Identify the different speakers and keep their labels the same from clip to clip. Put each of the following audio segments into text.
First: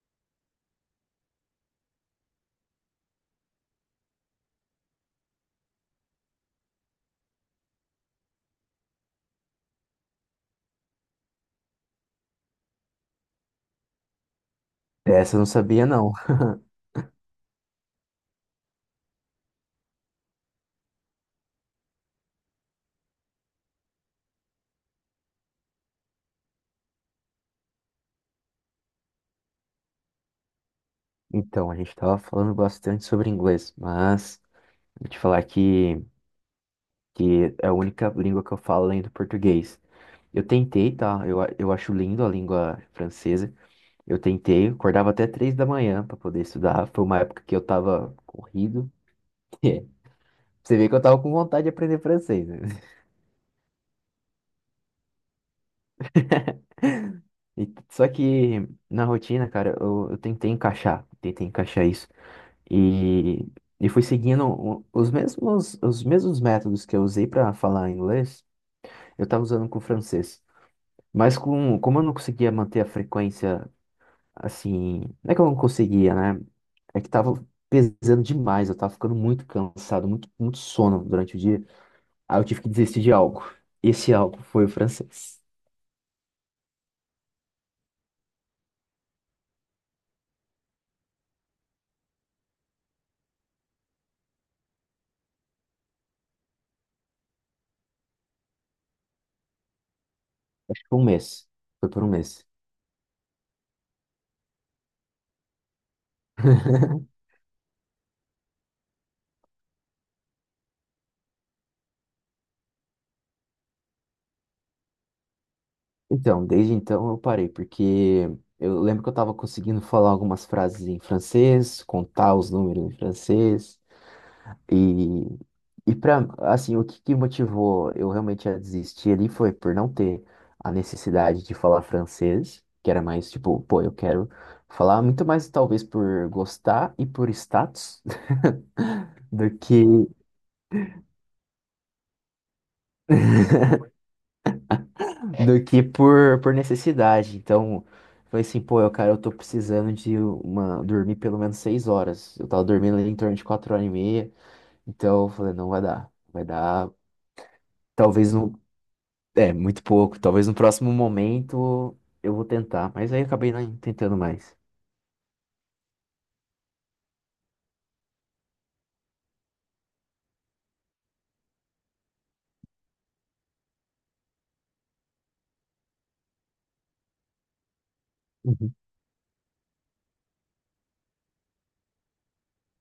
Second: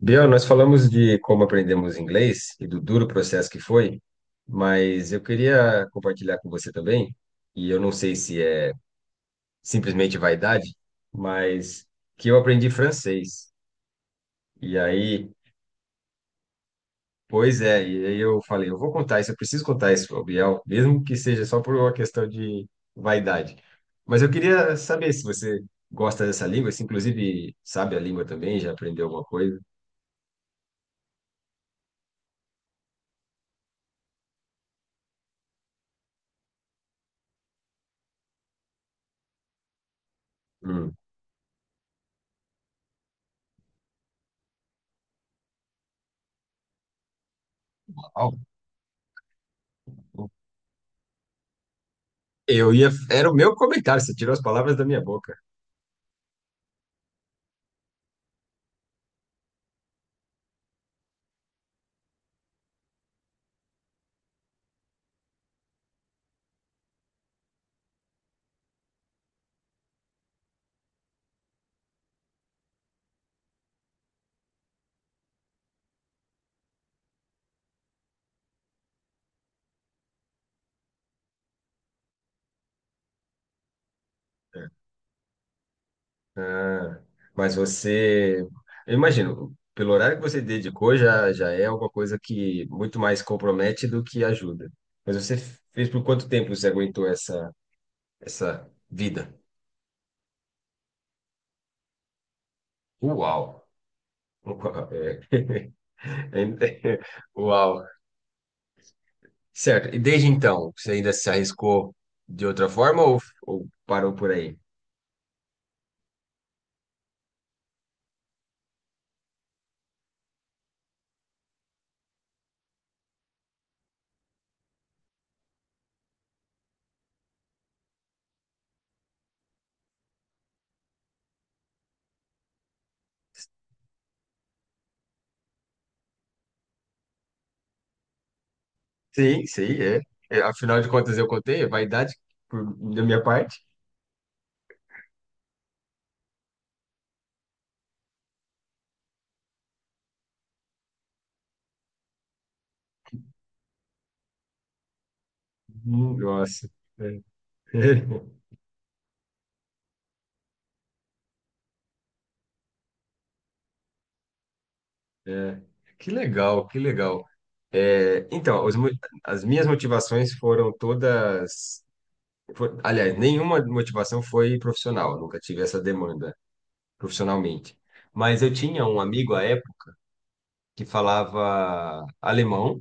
Speaker 1: Biel, nós falamos de como aprendemos inglês e do duro processo que foi, mas eu queria compartilhar com você também, e eu não sei se é simplesmente vaidade, mas que eu aprendi francês. E aí,
Speaker 2: Essa eu não sabia, não.
Speaker 1: pois é, e aí eu falei, eu vou contar isso, eu preciso contar isso ao Biel, mesmo que seja só por uma questão de vaidade. Mas eu queria saber se você gosta dessa língua, se inclusive sabe a língua também, já aprendeu alguma coisa.
Speaker 2: Então, a gente estava falando bastante sobre inglês, mas vou te falar que é a única língua que eu falo além do português. Eu tentei,
Speaker 1: Hum.
Speaker 2: tá? Eu acho lindo a língua francesa. Eu tentei, acordava até três da manhã para poder estudar. Foi uma época que eu tava
Speaker 1: Uau.
Speaker 2: corrido. É, Você vê que eu tava com vontade de aprender francês, né?
Speaker 1: Eu ia. Era o meu comentário, você tirou as palavras da minha boca.
Speaker 2: Só que na rotina, cara, eu tentei encaixar isso. E, e fui seguindo os mesmos métodos que eu usei para falar inglês, eu estava usando com o francês. Mas como eu não conseguia manter a frequência assim. Não é que eu não conseguia, né? É que tava pesando demais, eu tava ficando muito cansado, muito, muito sono durante o dia. Aí eu tive que desistir de algo. Esse algo foi o francês.
Speaker 1: Ah, mas você. Eu imagino, pelo horário que você dedicou, já é alguma coisa que muito mais compromete do que ajuda. Mas você fez por quanto tempo você aguentou essa vida?
Speaker 2: Por um mês. Foi por um mês.
Speaker 1: Uau! Uau, é. Ainda- Uau! Certo, e desde então, você ainda se arriscou de outra forma ou parou por aí?
Speaker 2: Então, desde então eu parei, porque eu lembro que eu estava conseguindo falar algumas frases em francês, contar os números em francês, e, e para, assim, o que que motivou eu realmente a desistir ali foi por não ter a necessidade de falar francês, que era mais tipo, pô, eu quero falar muito mais talvez por gostar e por status
Speaker 1: Sim,
Speaker 2: do
Speaker 1: sim,
Speaker 2: que
Speaker 1: é. É, afinal de contas, eu contei, é vaidade por- da minha parte.
Speaker 2: do que por necessidade. Então, eu falei assim, pô, eu, cara, eu tô precisando de uma, dormir pelo menos seis horas. Eu tava dormindo ali em torno de quatro horas e meia. Então, eu falei, não vai dar. Vai
Speaker 1: Nossa.
Speaker 2: dar,
Speaker 1: É.
Speaker 2: talvez no, é, muito pouco. Talvez no próximo momento eu vou tentar. Mas aí eu acabei não tentando mais.
Speaker 1: É. Que legal, que legal. É, então, as minhas motivações foram todas. Aliás, nenhuma motivação foi profissional, nunca tive essa demanda profissionalmente. Mas eu
Speaker 2: Uhum.
Speaker 1: tinha um amigo à época que falava alemão.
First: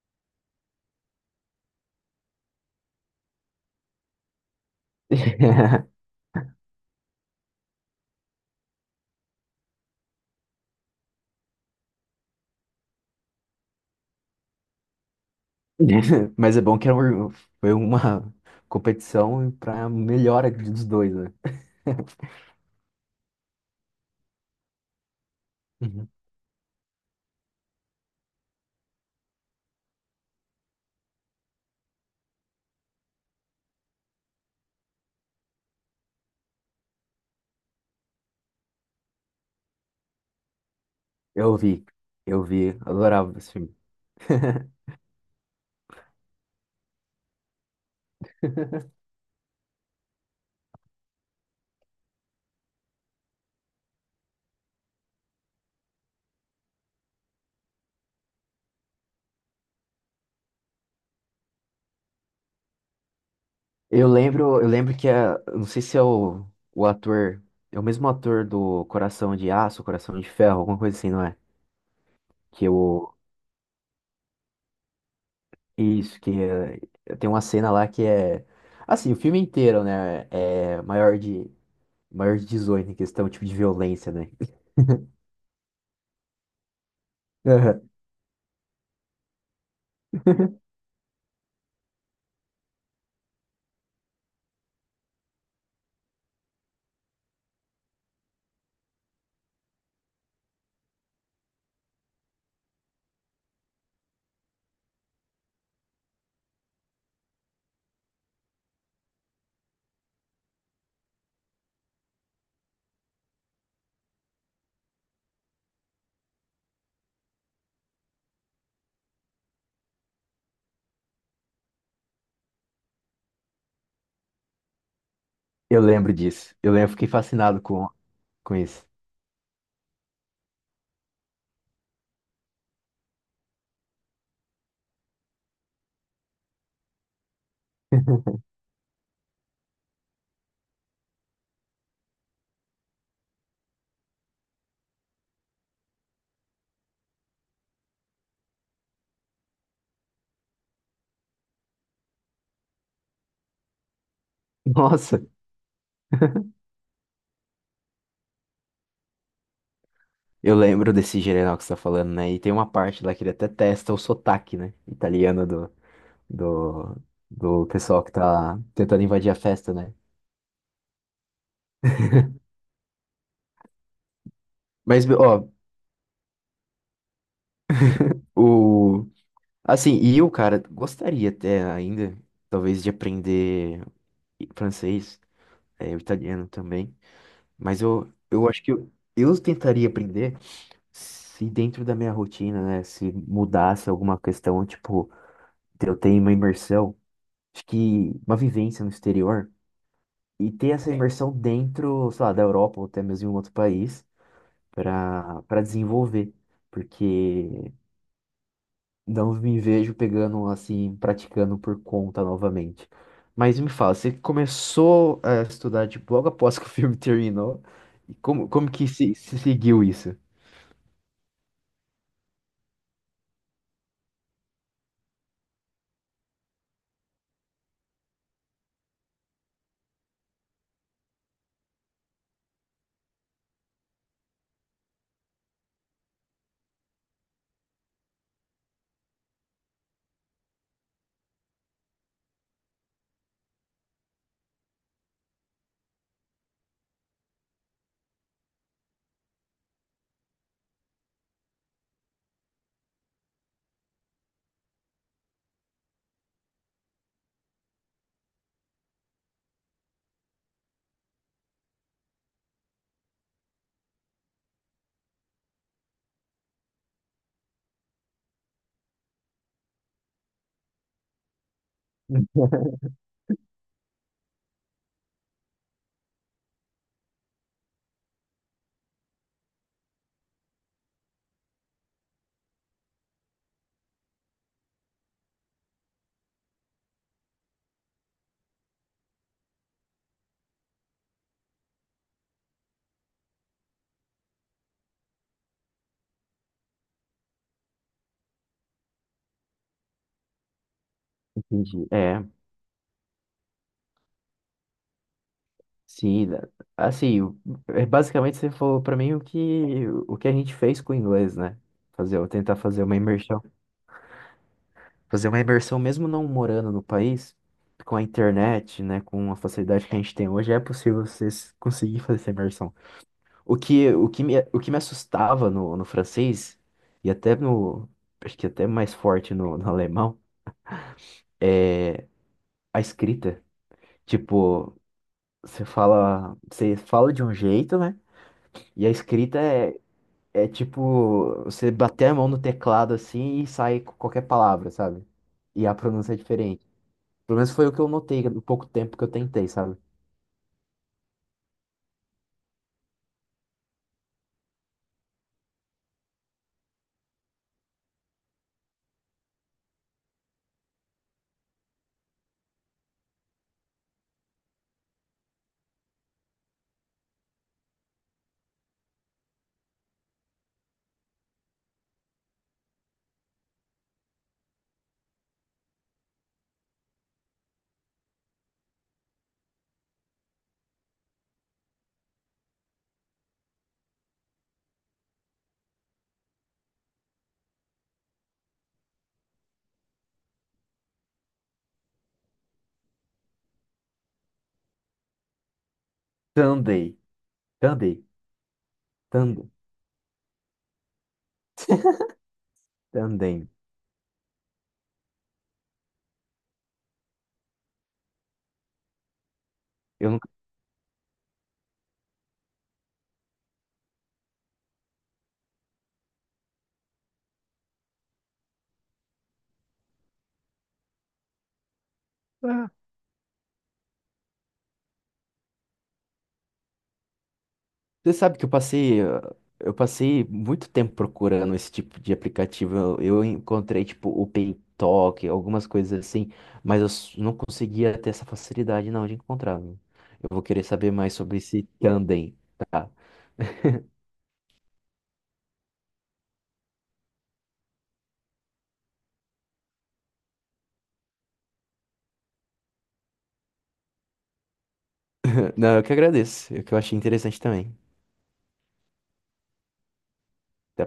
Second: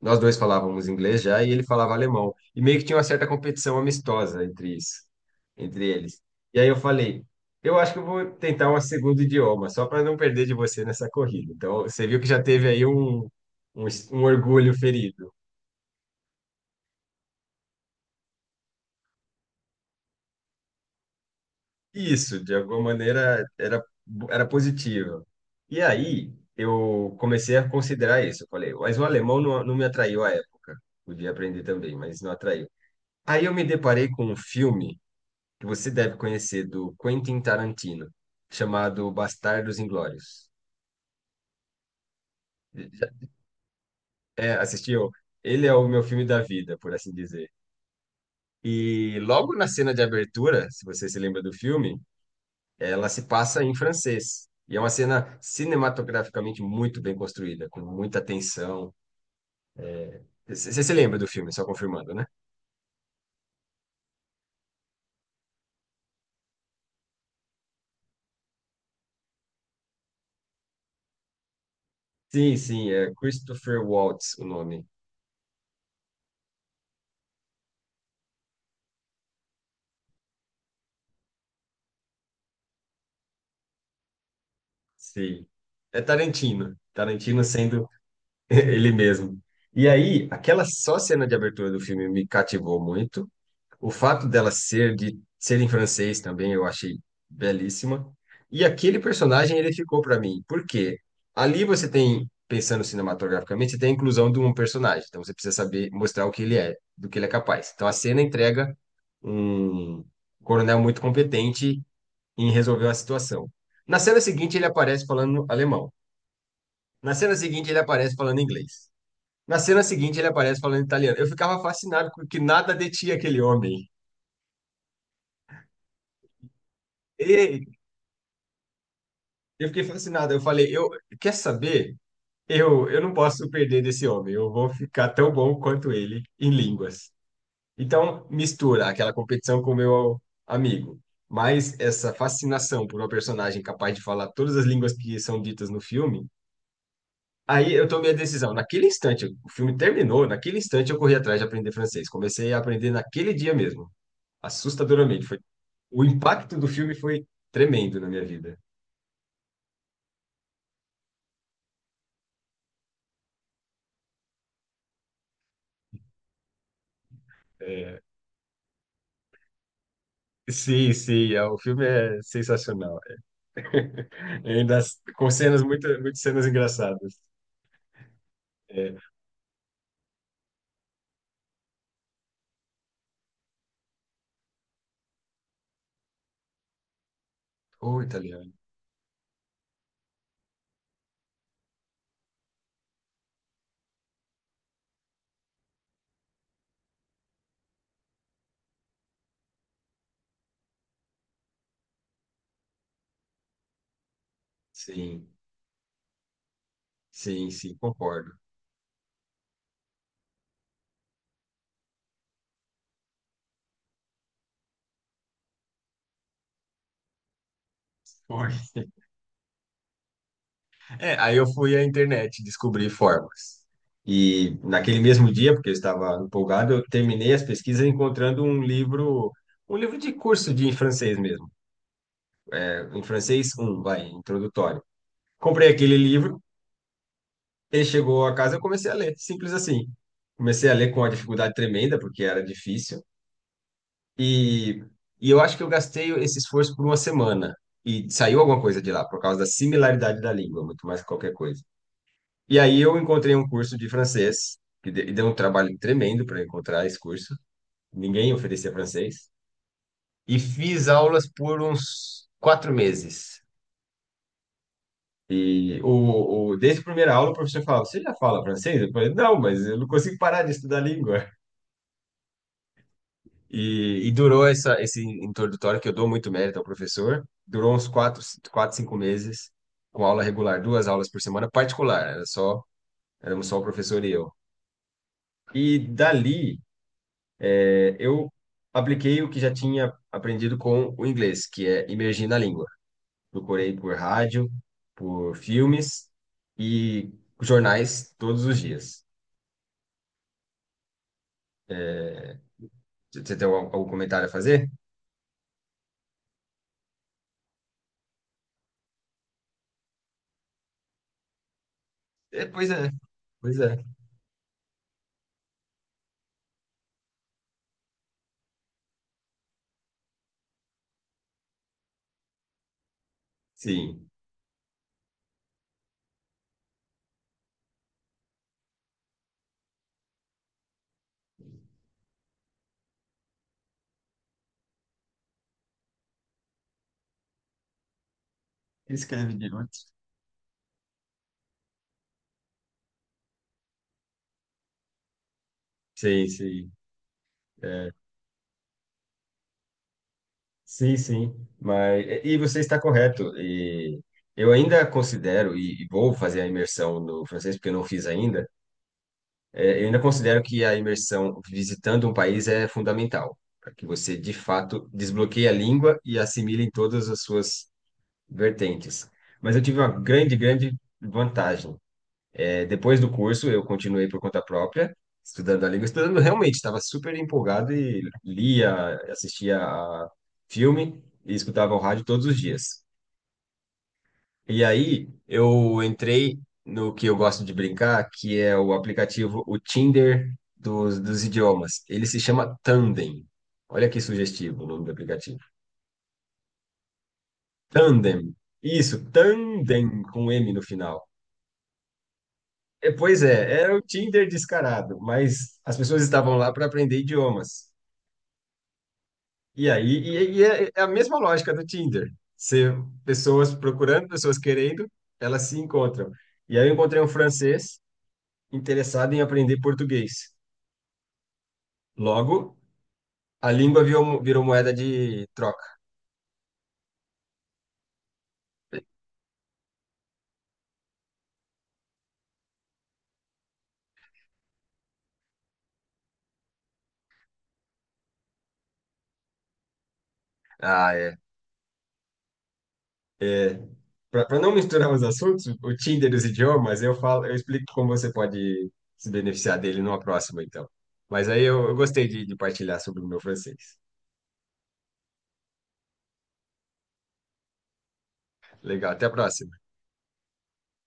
Speaker 1: Nós dois falávamos inglês já e ele falava alemão. E meio que tinha uma certa competição amistosa entre isso, entre eles. E aí eu falei, eu acho que eu vou tentar um segundo idioma, só para não perder de você nessa corrida. Então, você viu que já teve aí um orgulho ferido.
Speaker 2: Mas é bom que foi uma competição pra melhora dos dois, né?
Speaker 1: Isso, de alguma maneira, era positivo. E
Speaker 2: Uhum.
Speaker 1: aí eu comecei a considerar isso. Eu falei, mas o alemão não me atraiu à época. Podia aprender também, mas não atraiu. Aí eu me deparei com um filme que você deve conhecer do Quentin Tarantino, chamado Bastardos Inglórios.
Speaker 2: Eu vi, eu vi,
Speaker 1: Já-
Speaker 2: adorava esse filme.
Speaker 1: É, assistiu? Ele é o meu filme da vida, por assim dizer. E logo na cena de abertura, se você se lembra do filme, ela se passa em francês. E é uma cena cinematograficamente muito bem construída, com muita tensão. É, Você se lembra do filme, só confirmando, né?
Speaker 2: Eu lembro, eu lembro eu não sei se é o ator, é o mesmo ator do Coração de Aço, Coração de Ferro, alguma coisa assim, não é?
Speaker 1: Sim,
Speaker 2: Que
Speaker 1: sim, é
Speaker 2: o
Speaker 1: Christopher Waltz o nome.
Speaker 2: isso, que é, tem uma cena lá que é assim, o filme inteiro, né, é maior de 18 em questão tipo de violência, né?
Speaker 1: Sim. É Tarantino. Tarantino sendo.
Speaker 2: Aham.
Speaker 1: Ele mesmo. E aí, aquela só cena de abertura do filme me cativou muito. O fato dela ser em francês também eu achei belíssima. E aquele personagem ele ficou para mim. Por quê? Ali você tem, pensando cinematograficamente, você tem a inclusão de um personagem. Então você precisa saber mostrar o que ele é, do que ele é capaz. Então a cena entrega um coronel muito competente em resolver uma situação. Na cena seguinte ele aparece falando alemão. Na cena seguinte ele aparece falando inglês. Na cena seguinte, ele aparece falando italiano. Eu ficava fascinado com que nada detinha aquele homem.
Speaker 2: Eu lembro disso. Eu lembro, fiquei fascinado
Speaker 1: E
Speaker 2: com isso.
Speaker 1: eu fiquei fascinado. Eu falei, eu quer saber? Eu não posso perder desse homem. Eu vou ficar tão bom quanto ele em línguas. Então, mistura aquela competição com o meu amigo. Mas essa fascinação por uma personagem capaz de falar todas as línguas que são ditas no filme, aí eu tomei a decisão. Naquele instante, o filme terminou, naquele instante eu corri atrás de aprender francês. Comecei a aprender naquele dia mesmo.
Speaker 2: Nossa,
Speaker 1: Assustadoramente. Foi. O impacto do filme foi tremendo na minha vida.
Speaker 2: eu lembro desse general que você tá falando, né? E tem uma parte lá que ele até testa o sotaque, né? Italiano do, do
Speaker 1: É,
Speaker 2: pessoal que tá tentando invadir a festa, né?
Speaker 1: sim, sim, é, o filme é sensacional.
Speaker 2: Mas,
Speaker 1: Com
Speaker 2: ó,
Speaker 1: cenas, muitas cenas engraçadas. É,
Speaker 2: o. Assim, e eu, cara, gostaria até ainda, talvez, de aprender francês, é, o italiano também. Mas
Speaker 1: o
Speaker 2: eu
Speaker 1: italiano.
Speaker 2: acho que eu tentaria aprender se dentro da minha rotina, né? Se mudasse alguma questão, tipo, de eu ter uma imersão, acho que uma vivência no exterior. E ter essa imersão dentro, sei lá, da Europa ou até mesmo em um outro país
Speaker 1: Sim,
Speaker 2: para desenvolver,
Speaker 1: sim,
Speaker 2: porque
Speaker 1: sim, concordo.
Speaker 2: não me vejo pegando assim, praticando por conta novamente. Mas me fala, você começou a estudar tipo, logo após que o filme terminou, e
Speaker 1: Foi.
Speaker 2: como que se seguiu isso?
Speaker 1: É, aí eu fui à internet descobrir formas. E naquele mesmo dia, porque eu estava empolgado, eu terminei as pesquisas encontrando um livro de curso de em francês mesmo, é, em francês um vai, introdutório. Comprei aquele livro. Ele chegou a casa, eu comecei a ler, simples assim. Comecei a ler com uma dificuldade tremenda, porque era difícil. E, e eu acho que eu gastei esse esforço por uma semana. E saiu alguma coisa de lá, por causa da similaridade da língua, muito mais que qualquer coisa. E aí eu encontrei um curso de francês, e deu um trabalho tremendo para encontrar esse curso. Ninguém oferecia francês. E fiz aulas por uns quatro meses. E desde a primeira aula, o professor falava: você já fala francês? Eu falei: não, mas eu não consigo parar de estudar a língua. E durou esse introdutório, que eu dou muito mérito ao professor, durou uns quatro, cinco meses, com aula regular, duas aulas por semana, particular, éramos só o professor e eu. E dali, eu apliquei o que já tinha aprendido com o inglês, que é imergir na língua. Procurei por rádio, por filmes e jornais todos os dias.
Speaker 2: Entendi. É,
Speaker 1: Você tem algum comentário a fazer?
Speaker 2: sim, né? Assim, basicamente você falou para mim o que a gente fez com o inglês, né? Fazer, eu
Speaker 1: É,
Speaker 2: tentar
Speaker 1: pois
Speaker 2: fazer
Speaker 1: é,
Speaker 2: uma imersão
Speaker 1: pois é.
Speaker 2: Fazer uma imersão, mesmo não morando no país, com a internet, né, com a facilidade que a gente tem hoje, é possível você conseguir fazer essa imersão.
Speaker 1: Sim,
Speaker 2: O que me assustava no francês, e até no, acho que até mais forte no alemão, a escrita. Tipo, você fala de um jeito, né, e a
Speaker 1: escreve de
Speaker 2: escrita
Speaker 1: direito.
Speaker 2: é tipo, você bater a mão no teclado assim e sai com qualquer palavra, sabe? E a pronúncia é
Speaker 1: Sim,
Speaker 2: diferente.
Speaker 1: sim.
Speaker 2: Pelo menos foi o que eu
Speaker 1: É,
Speaker 2: notei no pouco tempo que eu tentei, sabe?
Speaker 1: sim, sim, mas e você está correto. E eu ainda considero e vou fazer a imersão no francês porque eu não fiz ainda. É, eu ainda considero que a imersão visitando um país é fundamental para que você de fato desbloqueie a língua e assimile em todas as suas vertentes. Mas eu tive uma grande, grande vantagem. É, depois do curso, eu continuei por conta própria, estudando a língua, estudando realmente, estava super empolgado e lia, assistia a filme e escutava o rádio todos os dias. E aí eu entrei no que eu gosto de brincar, que é o aplicativo, o Tinder dos idiomas. Ele se chama Tandem. Olha que sugestivo o nome do aplicativo.
Speaker 2: Tandem. Tandem.
Speaker 1: Tandem. Isso,
Speaker 2: Tandem.
Speaker 1: Tandem com M no final. É, pois
Speaker 2: Tandem.
Speaker 1: é, era o Tinder descarado, mas as pessoas estavam lá para aprender idiomas.
Speaker 2: Eu nunca...
Speaker 1: E é a mesma lógica do Tinder. Ser pessoas procurando, pessoas querendo, elas se encontram. E aí eu encontrei um francês interessado em aprender português. Logo,
Speaker 2: Ah,
Speaker 1: a língua virou moeda de troca.
Speaker 2: você sabe que eu passei... ah, eu passei muito tempo procurando esse tipo de aplicativo. Eu encontrei, tipo, o PayTalk, algumas coisas assim, mas eu não conseguia ter essa facilidade, não, de encontrar, viu? Eu vou querer saber
Speaker 1: Ah,
Speaker 2: mais
Speaker 1: é.
Speaker 2: sobre esse Tandem, tá?
Speaker 1: É, para não misturar os assuntos, o Tinder e os idiomas, eu explico como você pode se beneficiar dele numa próxima, então. Mas aí eu gostei de partilhar sobre o meu francês.
Speaker 2: Não, eu que agradeço. É que eu achei interessante também.
Speaker 1: Legal, até a próxima.
Speaker 2: Até a